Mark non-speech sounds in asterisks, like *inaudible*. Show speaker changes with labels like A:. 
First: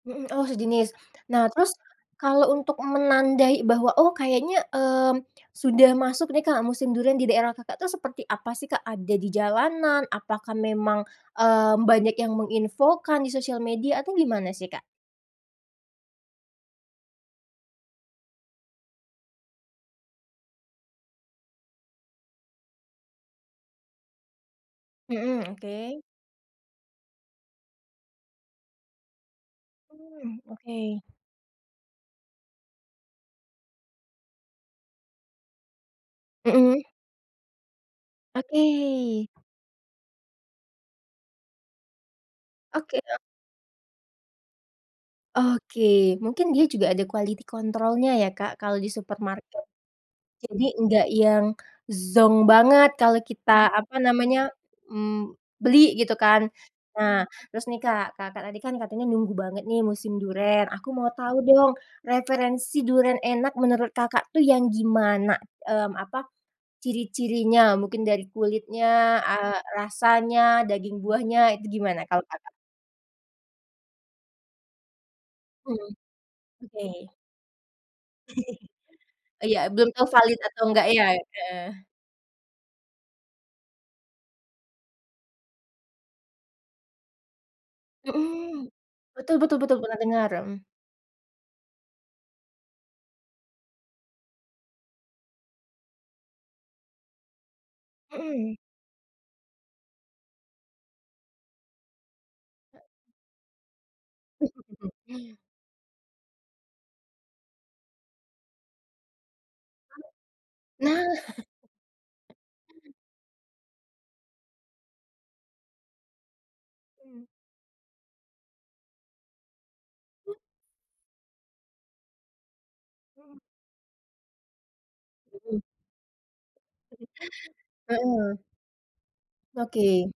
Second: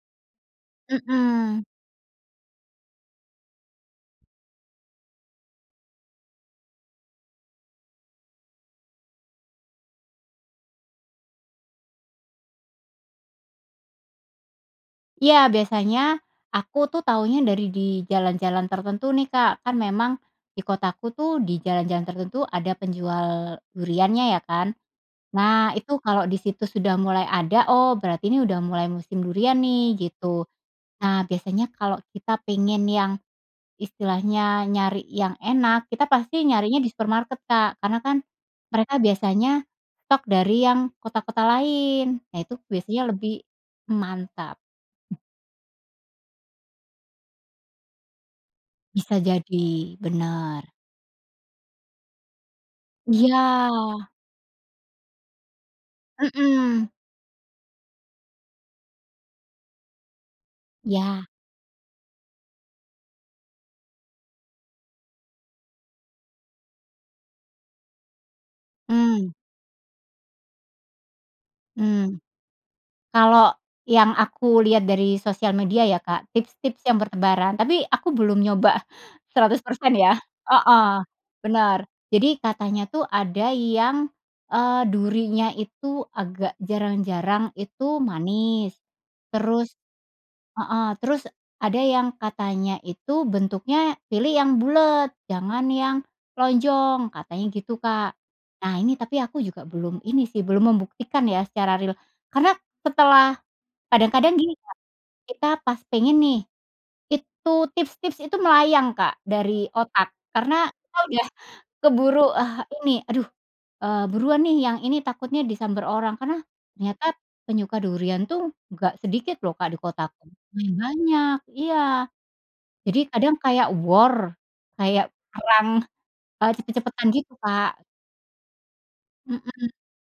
A: Mhm. Oh, sejenis. Nah,
B: Mhm.
A: terus kalau untuk menandai bahwa, oh, kayaknya, mmm, sudah masuk deh, Kak, musim durian di daerah Kakak tuh, seperti apa sih, Kak, ada di jalanan, apakah memang, eee, banyak yang menginfokan di sosial media atau gimana sih, Kak?
B: Iya, biasanya aku tuh tahunya dari di jalan-jalan tertentu nih, Kak. Memang di kotaku tuh di jalan-jalan tertentu ada penjual duriannya ya, kan.
A: Mhm,
B: Nah, itu
A: oke.
B: kalau di situ sudah mulai ada, oh, berarti ini udah mulai musim durian nih,
A: Hmm,
B: gitu.
A: oke.
B: Nah, biasanya kalau kita pengen yang istilahnya, nyari yang enak, kita pasti nyarinya
A: Mhm.
B: di supermarket Kak, karena kan
A: Oke.
B: mereka biasanya stok dari yang kota-kota lain. Nah, itu
A: Oke,
B: biasanya
A: Kak.
B: lebih mantap.
A: Oke, mungkin dia juga ada quality control-nya ya, Kak, kalau di
B: Bisa
A: supermarket,
B: jadi,
A: jadi
B: bener.
A: nggak yang zonk banget. Kalau
B: Iya.
A: kita, apa namanya, mmm, beli gitu kan.
B: Mhm.
A: Nah, terus nih, Kak, Kakak tadi kan katanya nunggu banget nih musim duren, aku mau
B: Iya.
A: tahu dong referensi duren enak menurut Kakak tuh yang gimana, mmm, apa, ciri-cirinya mungkin dari kulitnya,
B: Mmm.
A: eee, rasanya, daging buahnya itu gimana
B: Hmm.
A: kalau Kakak?
B: Kalau yang aku lihat dari sosial media
A: Mmm.
B: ya, Kak, tips-tips yang
A: Oke.
B: bertebaran tapi aku belum nyoba
A: *laughs* Iya,
B: seratus
A: belum
B: persen
A: tahu
B: ya
A: valid atau enggak ya,
B: Heeh,
A: heeh.
B: benar, jadi katanya tuh ada yang, eee, durinya itu agak jarang-jarang itu
A: Mhm,
B: manis,
A: betul betul
B: terus
A: betul, pernah dengar, mhm.
B: heeh, terus ada yang katanya itu bentuknya pilih yang bulet jangan yang lonjong, katanya gitu, Kak.
A: Mhm.
B: Nah, ini tapi aku juga belum ini sih, belum membuktikan ya secara ril karena setelah kadang-kadang gini, Kak,
A: *laughs*
B: kita pas pengen nih, itu tips-tips itu melayang, Kak, dari otak, karena
A: Nah.
B: udah keburu, eee,
A: Mmm.
B: ini, aduh, eee, buruan nih, yang ini takutnya disamber orang karena ternyata
A: Hmm.
B: penyuka durian tuh nggak sedikit loh, Kak, di kotaku. Ya, banyak. Iya, jadi kadang kayak war kayak
A: Mhm.
B: perang, eee, cepet-cepetan, gitu, Kak.
A: Heeh.
B: Mhm.
A: Oke.